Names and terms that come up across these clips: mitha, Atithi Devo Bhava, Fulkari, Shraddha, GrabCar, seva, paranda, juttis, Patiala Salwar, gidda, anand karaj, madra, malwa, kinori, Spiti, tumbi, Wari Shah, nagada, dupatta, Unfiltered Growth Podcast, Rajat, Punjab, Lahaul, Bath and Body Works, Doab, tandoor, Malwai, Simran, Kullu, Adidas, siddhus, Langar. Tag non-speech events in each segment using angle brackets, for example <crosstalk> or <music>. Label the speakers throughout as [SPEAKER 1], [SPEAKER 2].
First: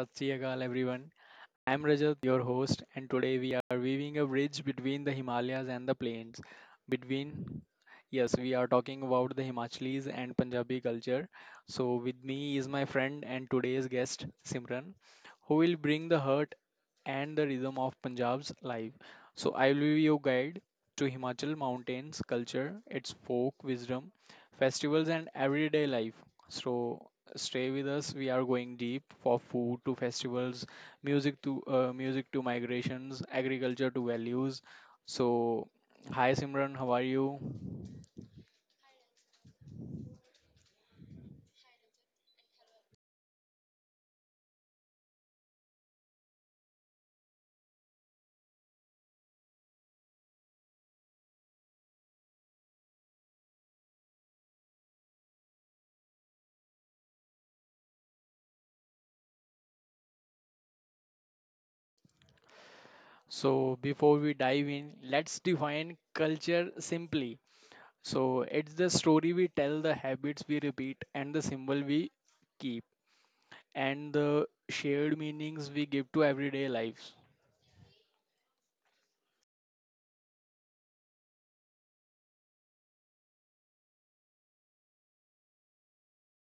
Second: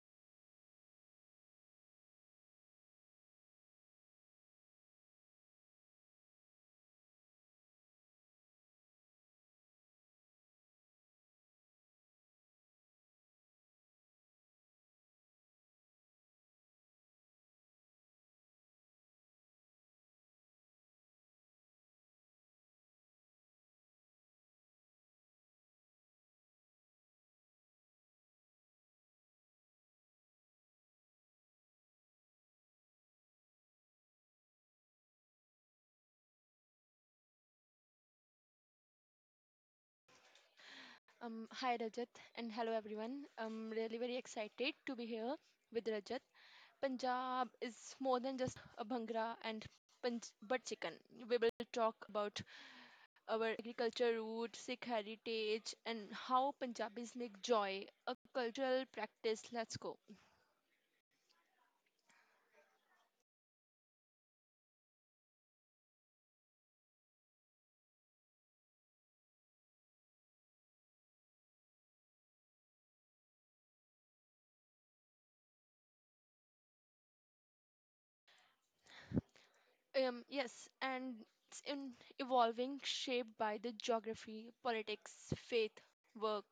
[SPEAKER 1] Sat Sri Akal, everyone. I'm Rajat, your host, and today we are weaving a bridge between the Himalayas and the plains. Between, yes, we are talking about the Himachalis and Punjabi culture. So, with me is my friend and today's guest, Simran, who will bring the heart and the rhythm of Punjab's life. So, I will be your guide to Himachal mountains culture, its folk wisdom, festivals, and everyday life. So, stay with us. We are going deep for food to festivals, music to migrations, agriculture to values. So, hi Simran, how are you?
[SPEAKER 2] Hi Rajat and hello everyone. I'm really very excited to be here with Rajat. Punjab is more than just a bhangra and but chicken. We will talk about our agriculture route, Sikh heritage, and how Punjabis make joy a cultural practice. Let's go.
[SPEAKER 1] So, before we dive in, let's define culture simply. So it's the story we tell, the habits we repeat, and the symbol we keep, and the shared meanings we give to everyday lives.
[SPEAKER 2] Yes, and it's in evolving, shaped by the geography, politics, faith, work,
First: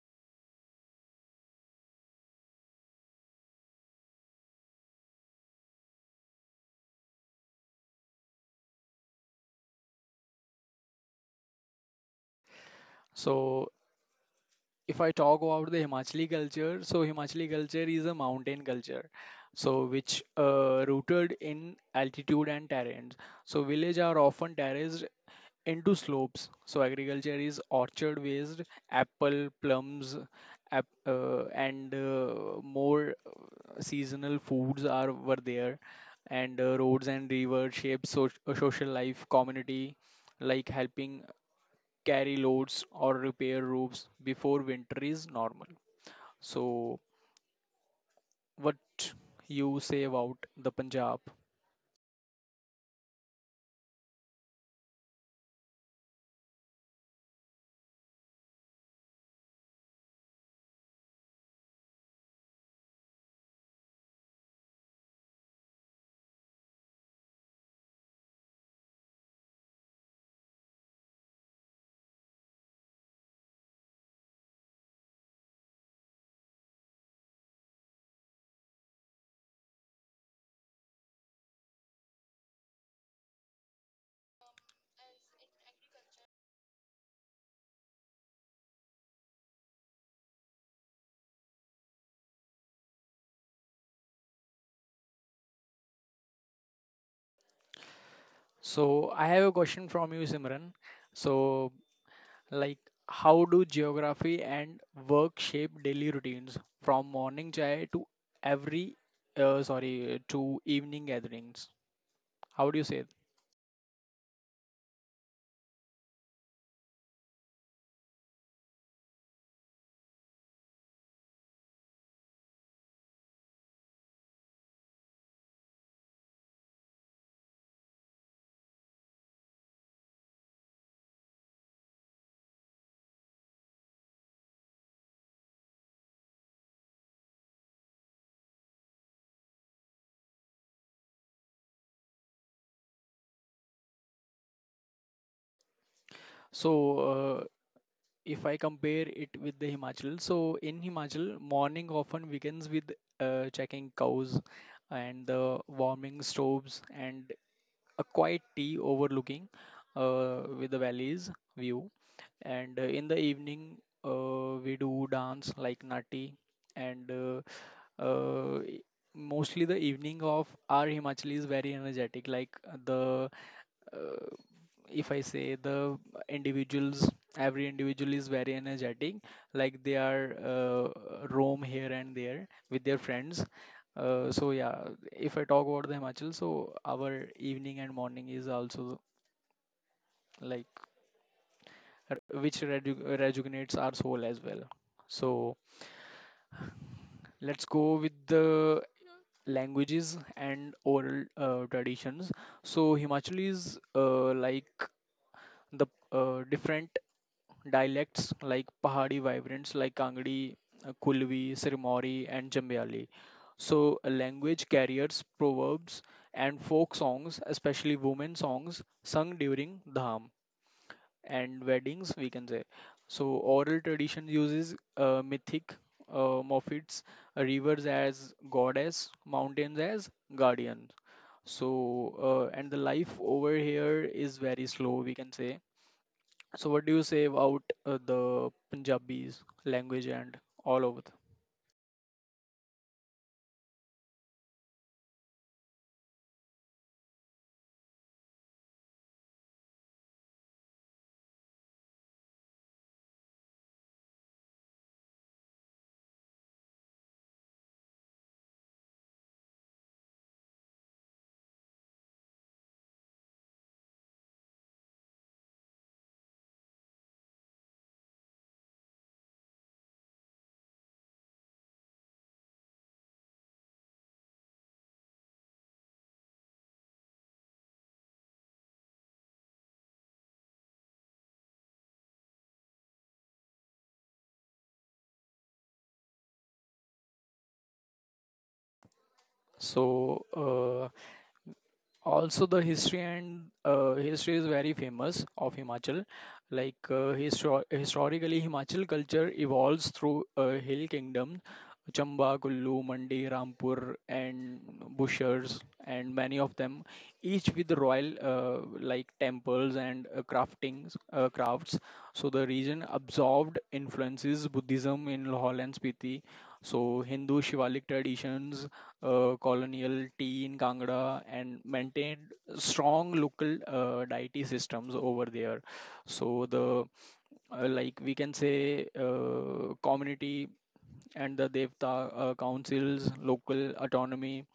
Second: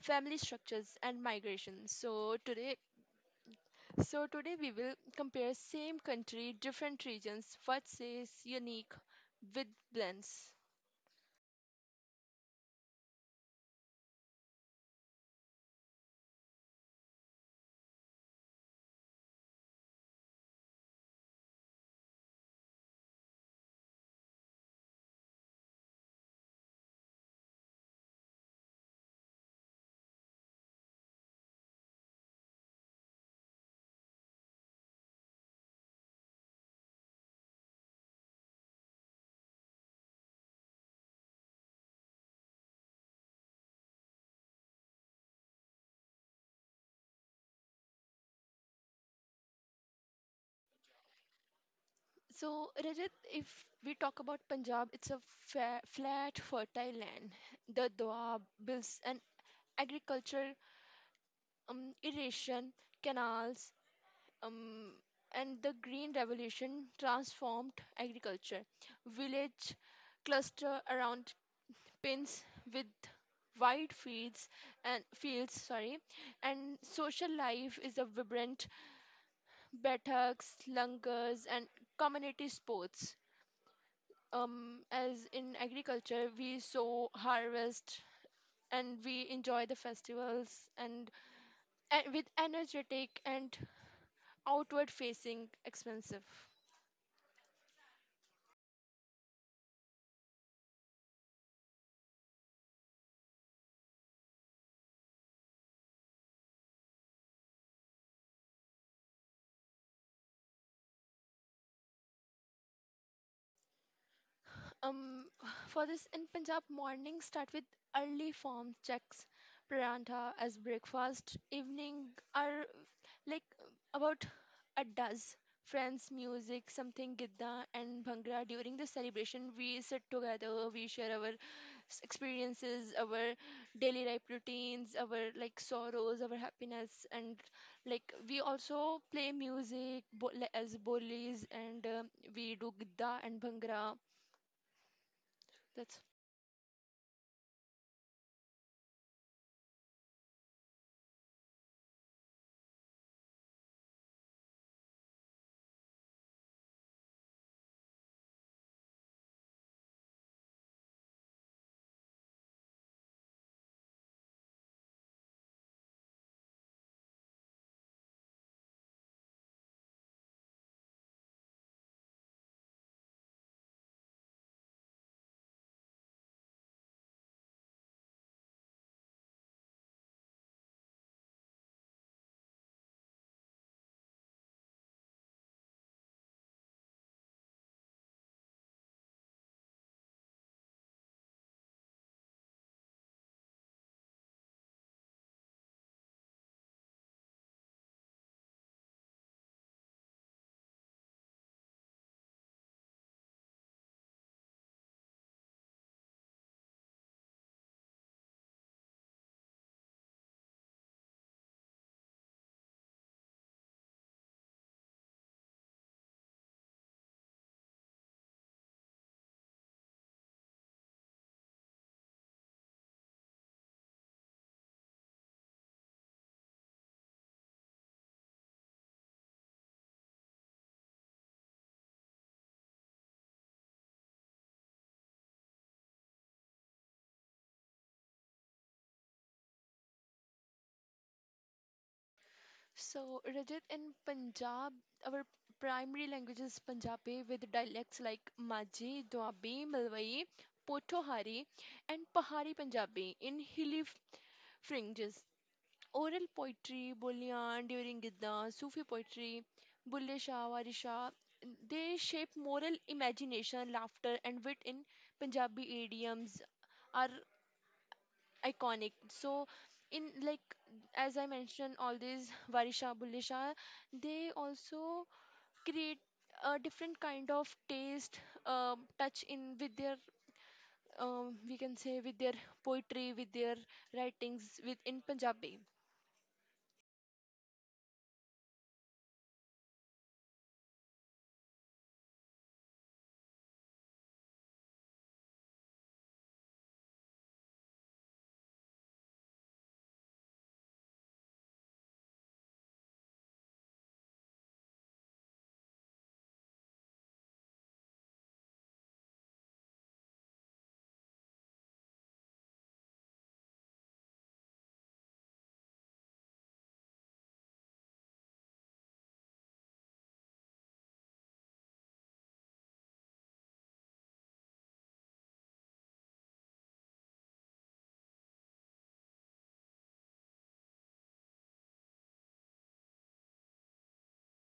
[SPEAKER 2] family structures, and migration. So today we will compare same country, different regions, what says unique with blends.
[SPEAKER 1] So if I talk about the Himachali culture, so Himachali culture is a mountain culture, so which rooted in altitude and terrains. So villages are often terraced into slopes. So agriculture is orchard based, apple, plums, and more seasonal foods are were there, and roads and rivers shape social life, community, like helping carry loads or repair roofs before winter is normal. So what you say about the Punjab?
[SPEAKER 2] So Rajat, if we talk about Punjab, it's a flat, fertile land. The Doab, bills and agriculture, irrigation, canals, um, and the Green Revolution transformed agriculture. Village cluster around pins with wide fields and fields sorry and social life is a vibrant bataks langurs and community sports, as in agriculture we sow harvest and we enjoy the festivals and, and with energetic and outward facing expensive.
[SPEAKER 1] So I have a question from you, Simran. So, like, how do geography and work shape daily routines from morning chai to every, evening gatherings? How do you say it?
[SPEAKER 2] Um, <sighs> for this in Punjab, mornings start with early form checks, pranta as breakfast, evening are like about a dozen friends, music, something gidda and bhangra. During the celebration, we sit together, we share our experiences, our daily life routines, our like sorrows, our happiness, and like we also play music like, as bolis and we do gidda and bhangra. That's.
[SPEAKER 1] So, if I compare it with the Himachal, so in Himachal, morning often begins with checking cows and the warming stoves and a quiet tea overlooking with the valley's view. And in the evening, we do dance like Nati and uh, e- mostly the evening of our Himachal is very energetic. Like the uh, if I say the individuals, every individual is very energetic, like they are roam here and there with their friends, so yeah, if I talk about the Himachal, so our evening and morning is also like which rejuvenates our soul as well. So let's go with the languages and oral traditions. So Himachalis, like the different dialects like Pahadi vibrants like Kangdi, Kulvi, Sirmauri, and Jambiali. So, language carriers, proverbs, and folk songs, especially women songs, sung during dham and weddings, we can say. So, oral tradition uses mythic motifs, rivers as goddess, mountains as guardian. So, and the life over here is very slow, we can say. So what do you say about the Punjabi's language and all over?
[SPEAKER 2] So, Rajat, in Punjab, our primary language is Punjabi with dialects like Majhi, Doabi, Malwai, Potohari, and Pahari Punjabi in hilly fringes. Oral poetry, boliyan, during Gidda, Sufi poetry, Bulle Shah, Wari Shah, they shape moral imagination, laughter, and wit in Punjabi idioms. Our iconic. So in like as I mentioned, all these <laughs> Varisha Bulisha, they also create a different kind of taste, touch in with their, we can say with their poetry, with their writings with in Punjabi.
[SPEAKER 1] So also the history, and history is very famous of Himachal. Like historically, Himachal culture evolves through hill kingdom, Chamba, Kullu, Mandi, Rampur, and Bushers, and many of them, each with royal like temples and crafting crafts. So the region absorbed influences Buddhism in Lahaul and Spiti, so Hindu Shivalik traditions, colonial tea in Kangra, and maintained strong local deity systems over there. So the like we can say community and the devta councils, local autonomy,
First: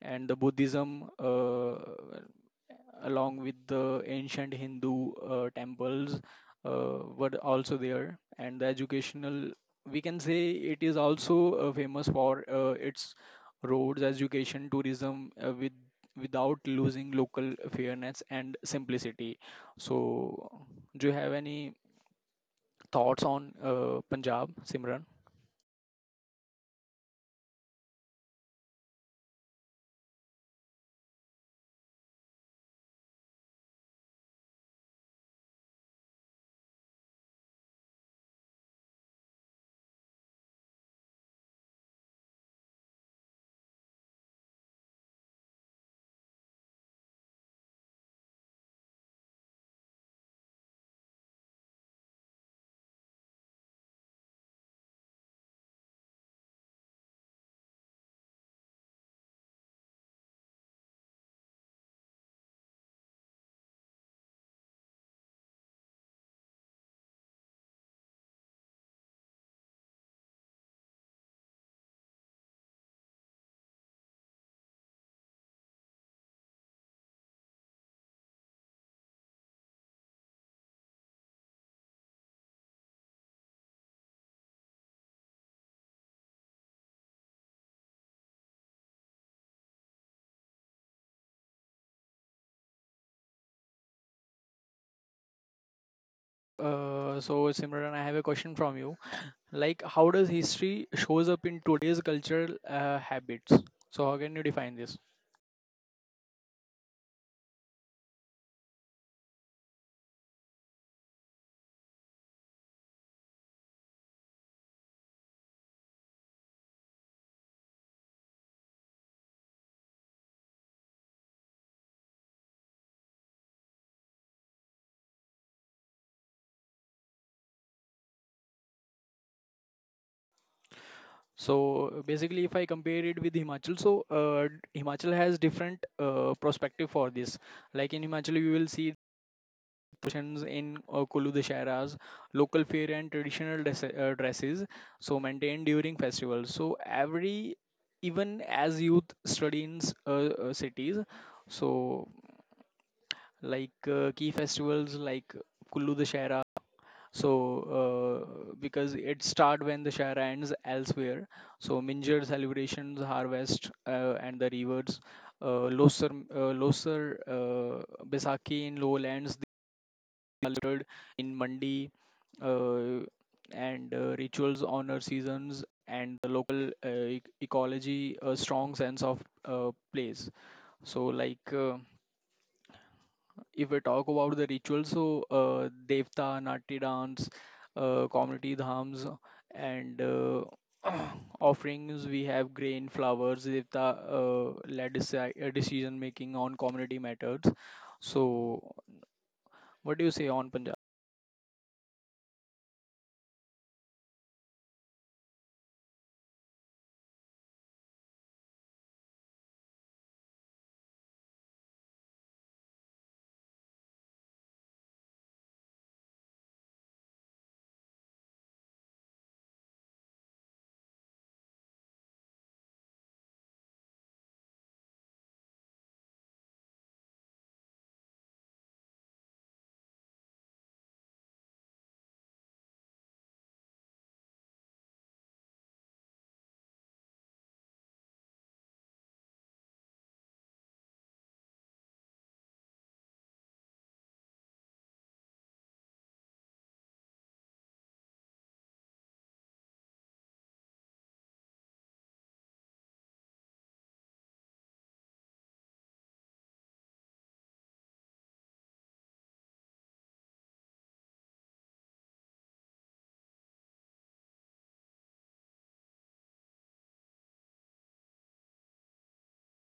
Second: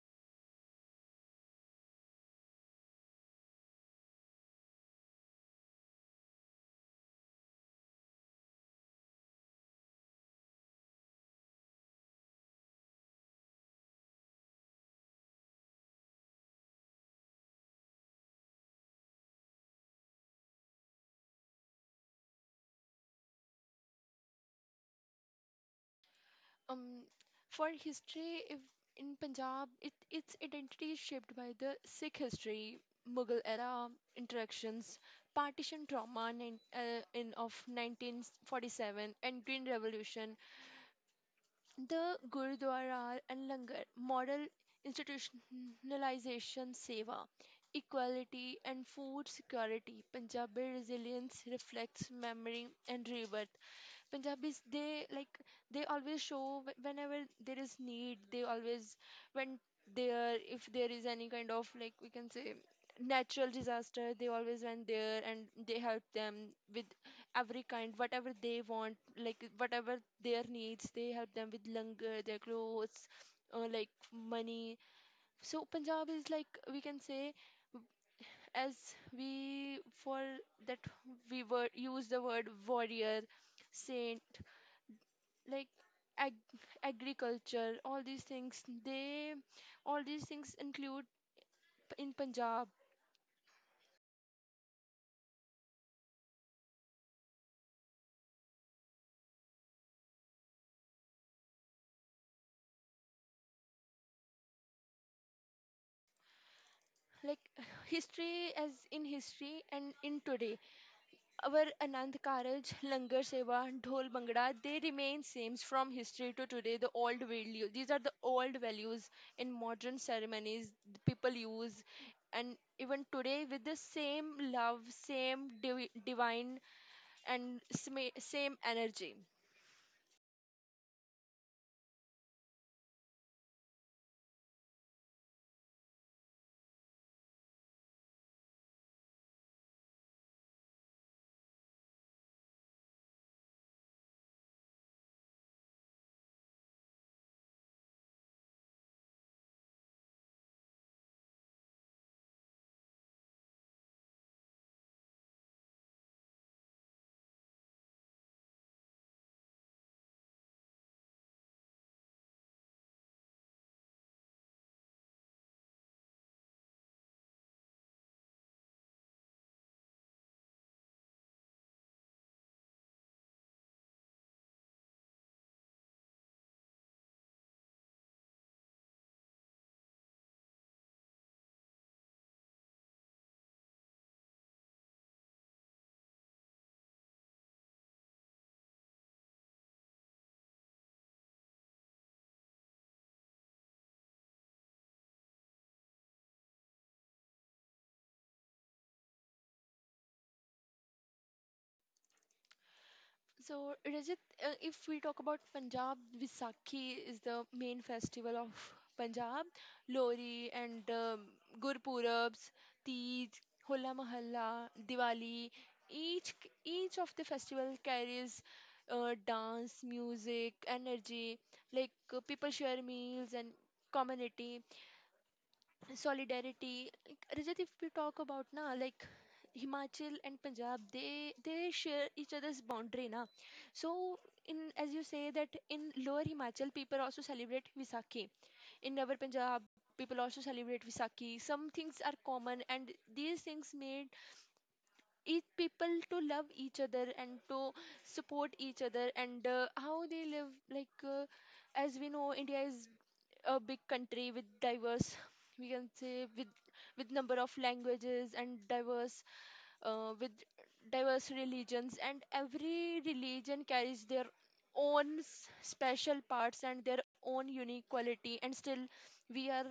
[SPEAKER 1] and the Buddhism along with the ancient Hindu temples were also there, and the educational, we can say, it is also famous for its roads, education, tourism, with without losing local fairness and simplicity. So do you have any thoughts on Punjab, Simran?
[SPEAKER 2] um, for history, if in Punjab, its identity is shaped by the Sikh history, Mughal era interactions, partition trauma in of 1947, and Green Revolution, the Gurudwara and Langar, moral institutionalization, seva, equality, and food security. Punjabi resilience reflects memory and river. Punjabis, they like they always show whenever there is need. They always when there if there is any kind of like we can say natural disaster, they always went there and they help them with every kind whatever they want, like whatever their needs. They help them with langar, their clothes, like money. So Punjab is like we can say as we for that we were use the word warrior saint like agriculture all these things they all these things include in punjab.
[SPEAKER 1] So Simran, I have a question from you. Like, how does history shows up in today's cultural habits? So, how can you define this?
[SPEAKER 2] Like <sighs> history as in history and in today our anand karaj langar seva dhol bhangra they remain same from history to today the old value these are the old values in modern ceremonies the people use and even today with the same love same divine and same energy.
[SPEAKER 1] So, basically, if I compare it with Himachal, so Himachal has different perspective for this. Like in Himachal, you will see processions in Kulu Dasharas, local fair and traditional dresses, so maintained during festivals. So, every even as youth study in cities, so like key festivals like Kullu Dashera. So, because it start when the share ends elsewhere. So, Minjar celebrations, harvest, and the rivers. Losar, Baisakhi in lowlands, the celebrated in Mandi, uh, and rituals honor seasons and the local ecology, a strong sense of place. So, like. If we talk about the rituals, so Devta, Nati dance, community dhams, and <clears throat> offerings, we have grain, flowers, Devta led decision making on community matters. So, what do you say on Punjab?
[SPEAKER 2] So, Rajat, if we talk about Punjab, Vaisakhi is the main festival of Punjab. Lohri and Gurpurabs, Teej, Hola Mahalla, Diwali. Each each of the festival carries dance, music, energy. Like people share meals and community solidarity like Rajat, if we talk about na like Himachal and Punjab they share each other's boundary na, so in as you say that in lower Himachal people also celebrate Visakhi in our Punjab people also celebrate Visakhi some things are common and these things made each people to love each other and to support each other and how they live like as we know India is a big country with diverse we can say with number of languages and diverse, with diverse religions and every religion carries their own special parts and their own unique quality and still we are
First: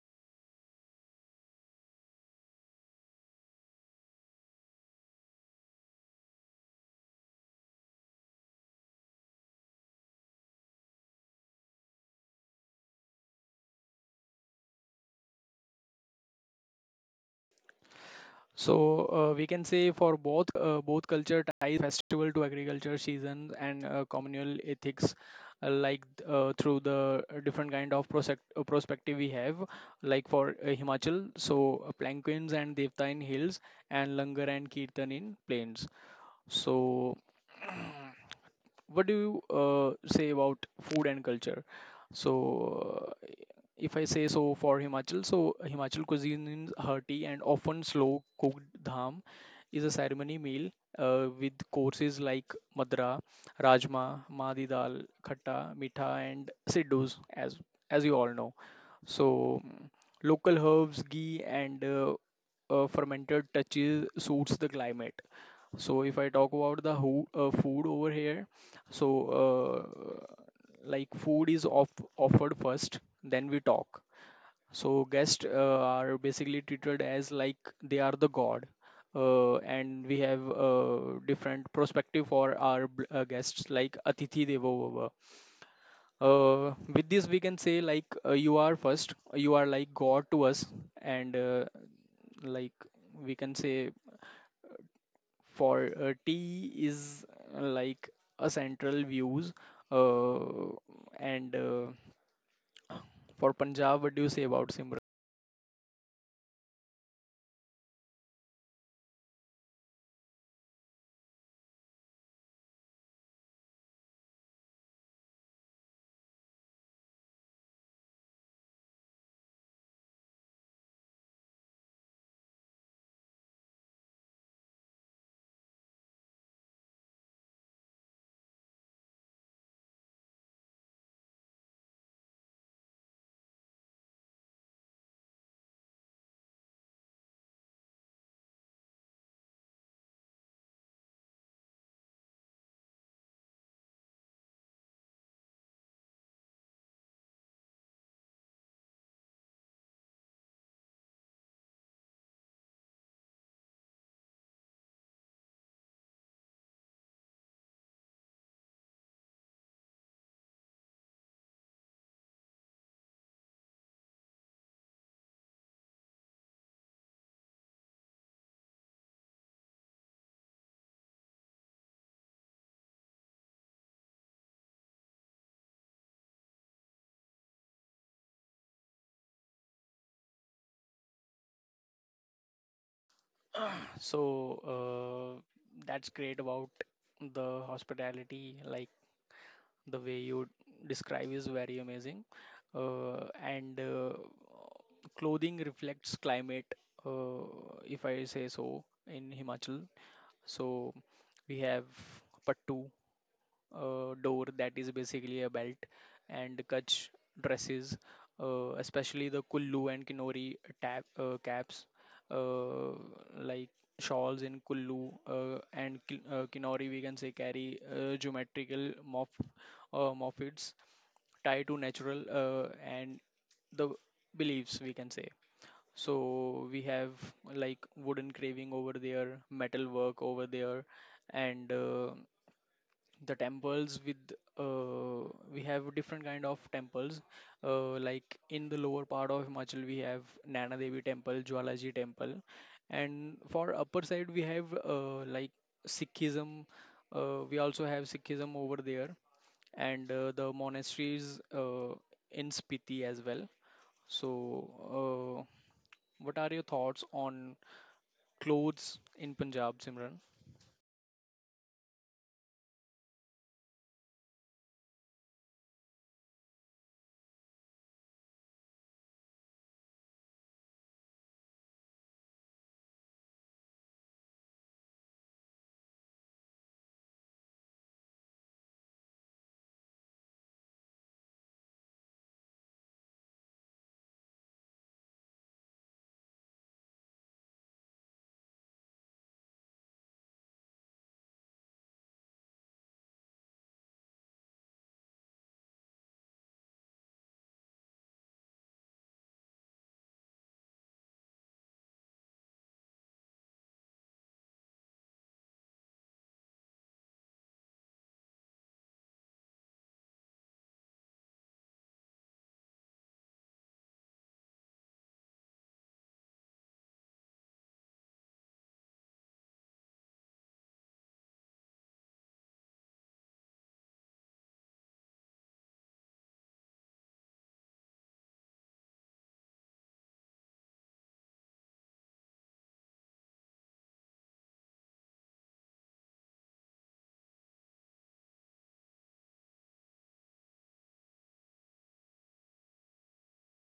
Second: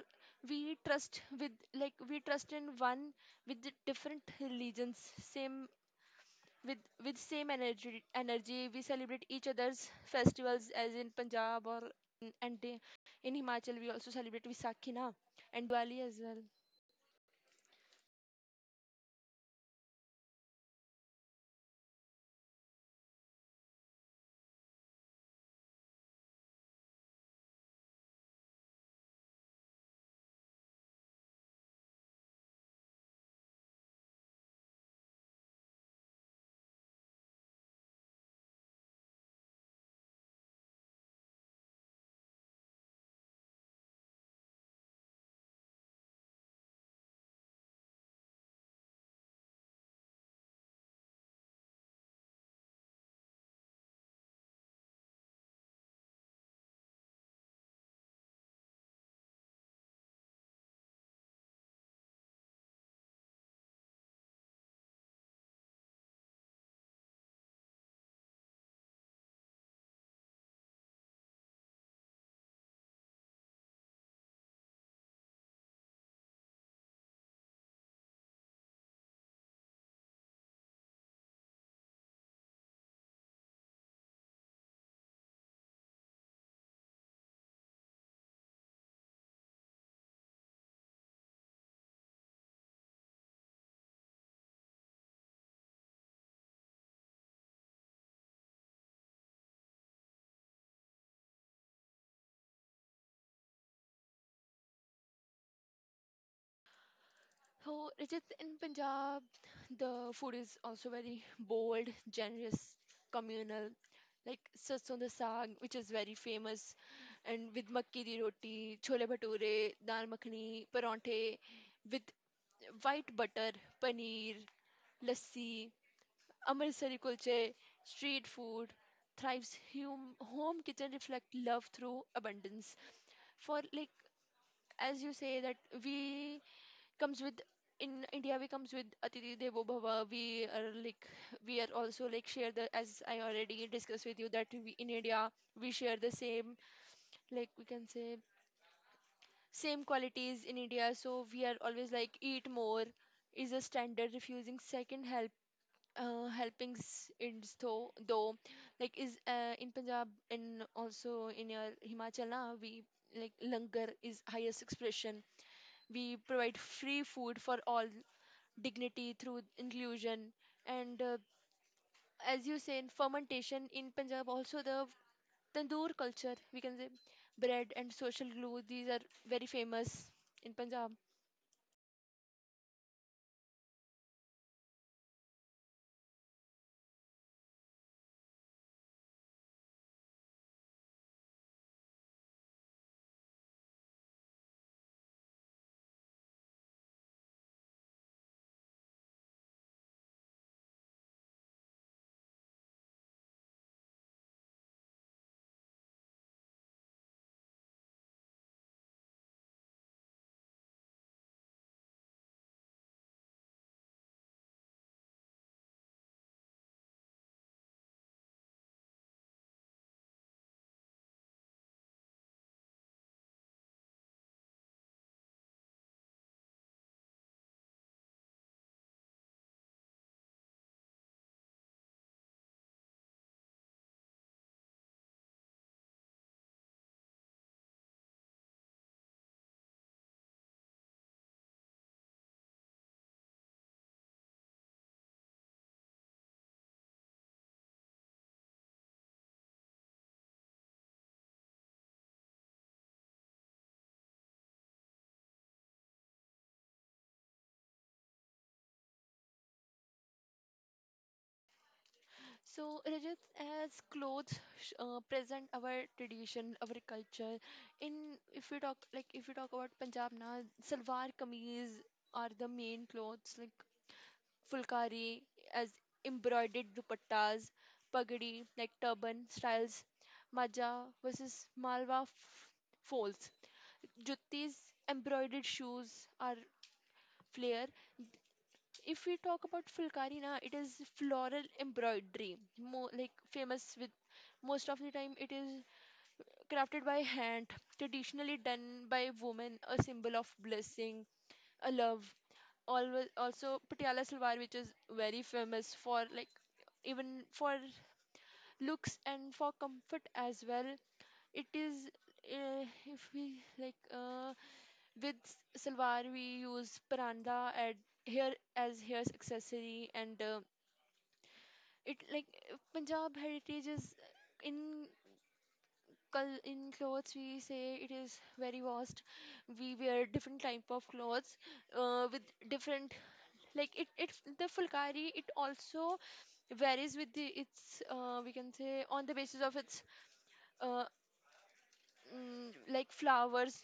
[SPEAKER 2] we trust with like we trust in one with the different religions same with with same energy we celebrate each other's festivals as in punjab or in and in himachal we also celebrate Vaisakhi na and diwali as well.
[SPEAKER 1] So we can say for both both culture ties festival to agriculture seasons and communal ethics, uh, like through the different kind of perspective we have, like for Himachal, so Plankins and Devta in hills, and Langar and Kirtan in plains. So <clears throat> what do you say about food and culture? So, if I say so for Himachal, so Himachal cuisine is hearty and often slow cooked. Dham is a ceremony meal with courses like madra, rajma, madi dal, khatta, mitha, and siddhus, as you all know. So, local herbs, ghee, and fermented touches suits the climate. So if I talk about the who, food over here, so like food is offered first, then we talk. So guests are basically treated as like they are the god, and we have different perspective for our guests like Atithi Devo Bhava. With this, we can say like you are first, you are like god to us, and like we can say for tea is like a central views, uh, and for Punjab, what do you say about, Simran?
[SPEAKER 2] So Rajat, in punjab the food is also very bold generous communal like sarson da saag which is very famous and with makki di roti chole bhature dal makhani paranthe with white butter paneer lassi Amritsari kulche, street food, thrives hum, home kitchen reflect love through abundance. For like as you say that we comes with in India we comes with Atiti Devo Bhava. We are like we are also like share the as I already discussed with you that we in India we share the same like we can say same qualities in India. So we are always like eat more is a standard refusing second help, helping in though like is in Punjab and also in your Himachal na, we like langar is highest expression. We provide free food for all dignity through inclusion and, as you say in fermentation in Punjab also the tandoor culture we can say bread and social glue these are very famous in Punjab.
[SPEAKER 1] <clears throat> So uh, that's great about the hospitality, like the way you describe is very amazing. Uh, and clothing reflects climate. uh, if I say so, in Himachal, so we have pattu, door, that is basically a belt, and kutch dresses, especially the kullu and kinori tap, caps, uh, like shawls in Kullu and kinori, we can say, carry geometrical morphids tied to natural and the beliefs, we can say. So we have like wooden carving over there, metal work over there, and the temples with, we have different kind of temples, like in the lower part of Himachal we have Nana Devi temple, Jwalaji temple, and for upper side we have like Sikhism, we also have Sikhism over there, and the monasteries in Spiti as well. So uh, what are your thoughts on clothes in Punjab, Simran?
[SPEAKER 2] So, Rajat, as clothes present our tradition, our culture. In if we talk like if we talk about Punjab now, salwar kameez are the main clothes like fulkari as embroidered dupattas, pagdi like turban styles, maja versus malwa folds, juttis embroidered shoes are flare, if we talk about Fulkari na, it is floral embroidery, more like famous with most of the time it is crafted by hand, traditionally done by women, a symbol of blessing, a love. Always, also Patiala Salwar, which is very famous for like even for looks and for comfort as well. It is, if we like with salwar we use paranda at here as hair's accessory and, it like Punjab heritage is in in clothes we say it is very vast. We wear different type of clothes with different like it the fulkari it also varies with the its, we can say on the basis of its, uh, mm, like flowers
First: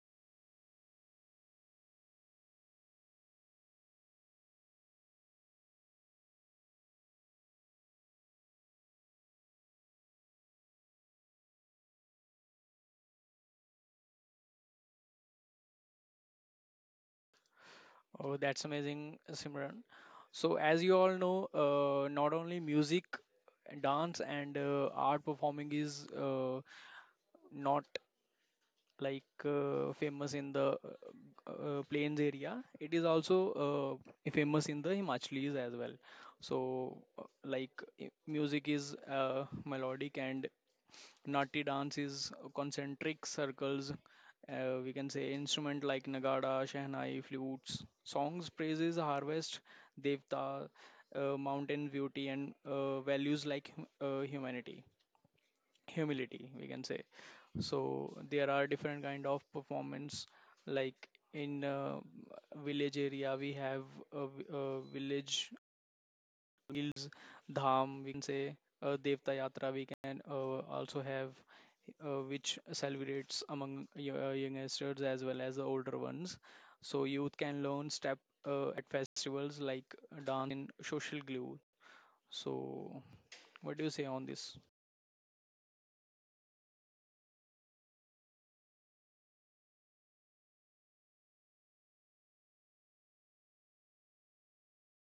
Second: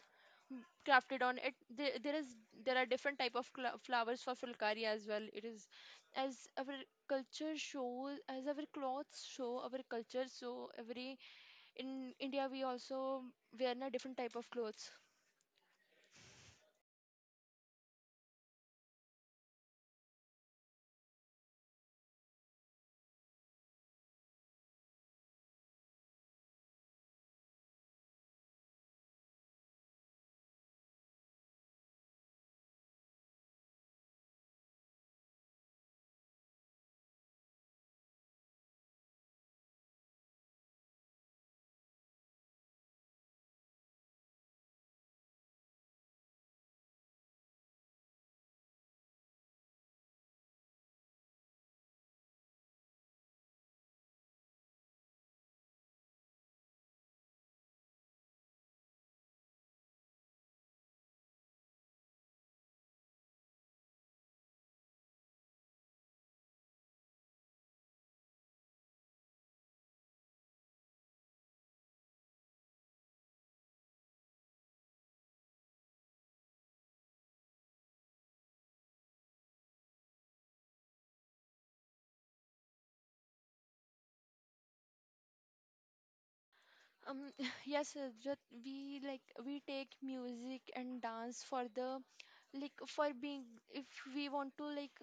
[SPEAKER 2] crafted on it there, there is there are different type of cla flowers for fulkari as well it is as our culture shows as our clothes show our culture so every in india we also wear a different type of clothes.
[SPEAKER 1] Oh, that's amazing, Simran. So, as you all know, not only music, dance, and art performing is not like famous in the plains area, it is also famous in the Himachalis as well. So music is melodic, and Natti dance is concentric circles. We can say instrument like nagada, shehnai, flutes. Songs praises harvest, devta, mountain beauty, and values like humanity, humility. We can say. So there are different kind of performance, like in village area we have a, a village, hills, dham, we can say Devta Yatra. We can also have which celebrates among youngsters as well as the older ones. So youth can learn step at festivals like dance in social glue. So what do you say on this?
[SPEAKER 2] um <laughs> yes that we like we take music and dance for the like for being if we want to like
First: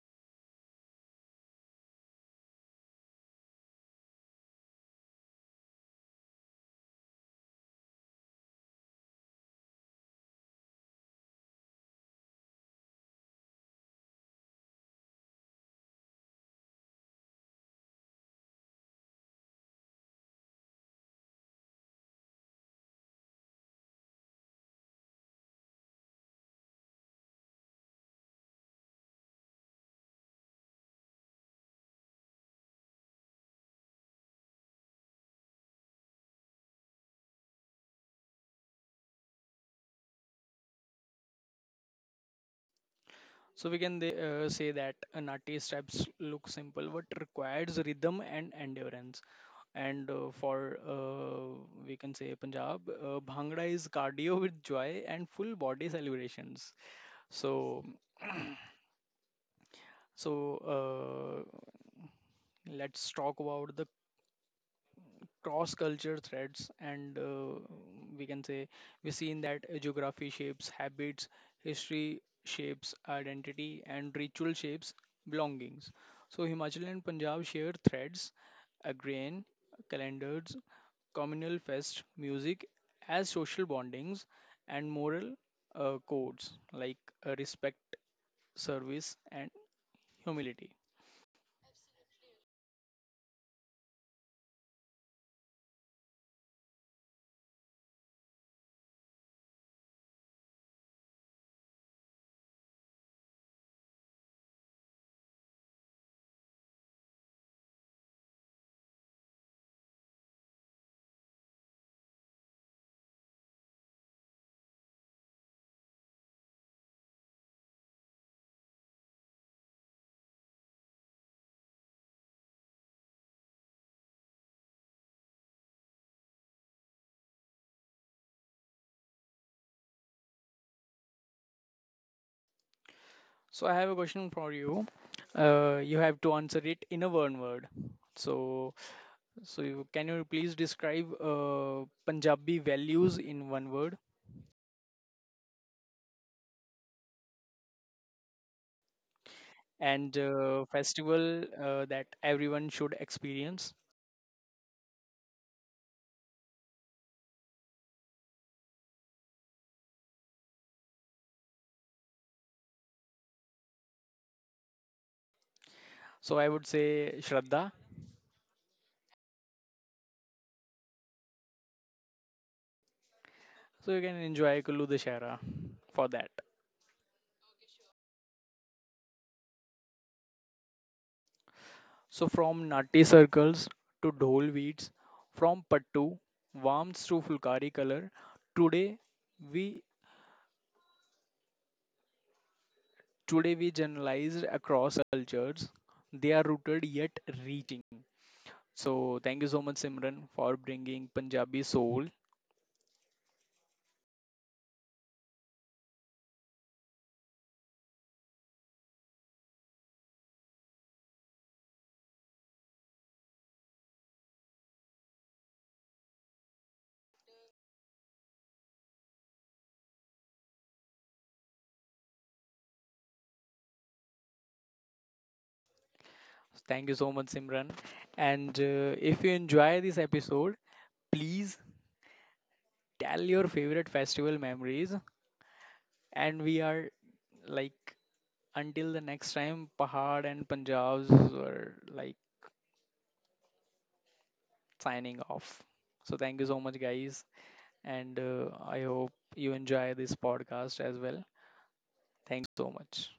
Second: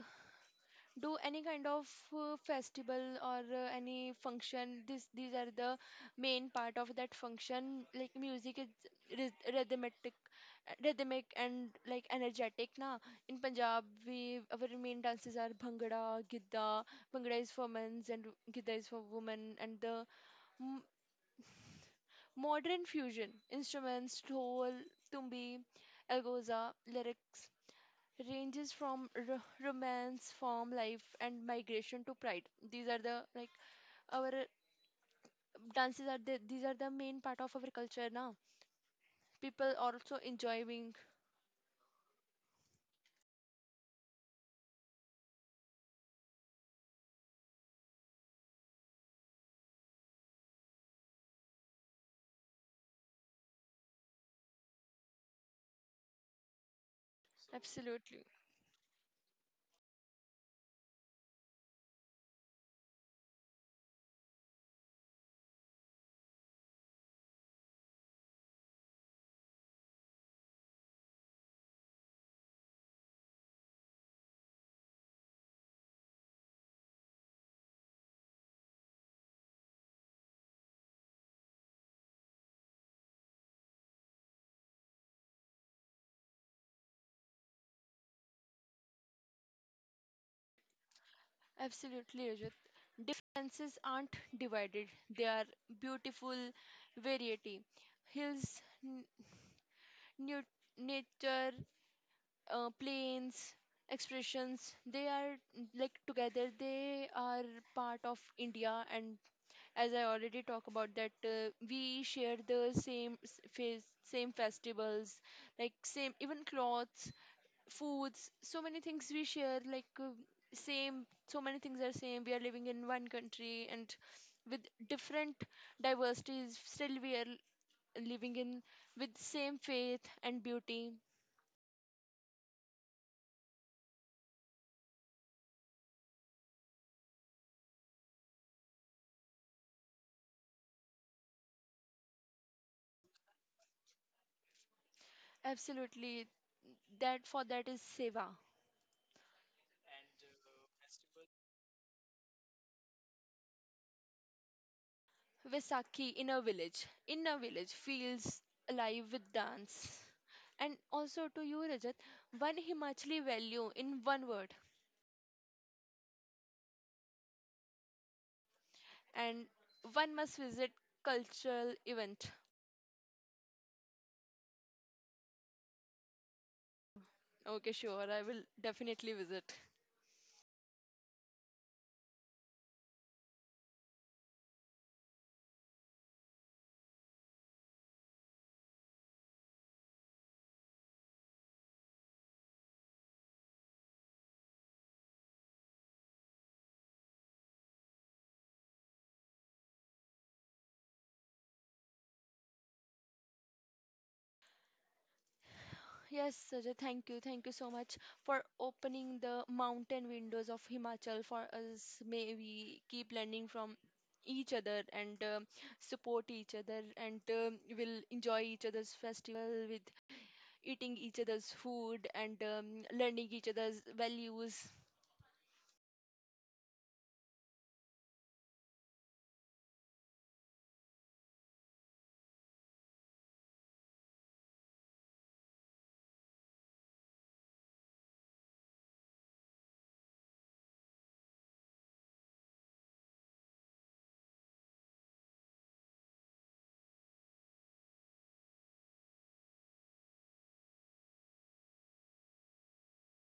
[SPEAKER 2] do any kind of festival or any function this these are the main part of that function like music is rhyth- rhythmic rhythmic and like energetic na. In punjab we our main dances are bhangra gidda. Bhangra is for men and gidda is for women and the m- modern fusion instruments dhol tumbi algoza lyrics ranges from romance, farm life, and migration to pride. These are the like our, dances are the these are the main part of our culture now. People are also enjoying
[SPEAKER 1] So we can they, say that Nati steps look simple but requires rhythm and endurance. And for we can say Punjab, Bhangra is cardio with joy and full body celebrations. So,
[SPEAKER 2] absolutely.
[SPEAKER 1] so let's talk about the cross culture threads, and we can say we seen that geography shapes habits, history shapes identity, and ritual shapes belongings. So Himachal and Punjab share threads: agrarian calendars, communal fest, music as social bondings, and moral codes like respect, service, and humility.
[SPEAKER 2] Absolutely, Rajat. Differences aren't divided; they are beautiful variety. Hills, new nature, plains, expressions. They are like together. They are part of India and as I already talked about that we share the same face, same festivals, like same even clothes, foods, so many things we share. Like same, so many things are same. We are living in one country and with different diversities. Still, we are living in with same faith and beauty.
[SPEAKER 1] So I have a question for you. You have to answer it in a one word. So, can you please describe Punjabi values in one word,
[SPEAKER 2] Absolutely, that for that is seva.
[SPEAKER 1] and festival that everyone should experience?
[SPEAKER 2] Vaisakhi in a village. In a village feels alive with dance. And also to you, Rajat, one Himachali value in one word.
[SPEAKER 1] So I would say Shraddha.
[SPEAKER 2] And one must visit cultural event.
[SPEAKER 1] So you can enjoy Kullu Dashera for that.
[SPEAKER 2] Okay, sure. I will definitely visit.
[SPEAKER 1] So from Natti circles to Dhol beats, from Pattu warms to Fulkari color, today we Today we generalized across cultures. They are rooted yet reaching. So thank you so much, Simran, for bringing Punjabi soul.
[SPEAKER 2] Yes, Rajat, thank you. Thank you so much for opening the mountain windows of Himachal for us. May we keep learning from each other and support each other and, will enjoy each other's festival with eating each other's food and, learning each other's values.
[SPEAKER 1] Thank you so much, Simran. And if you enjoy this episode, please tell your favorite festival memories. And we are like, until the next time, Pahad and Punjabs are like signing off. So thank you so much, guys, and I hope you enjoy this podcast as well. Thanks so much.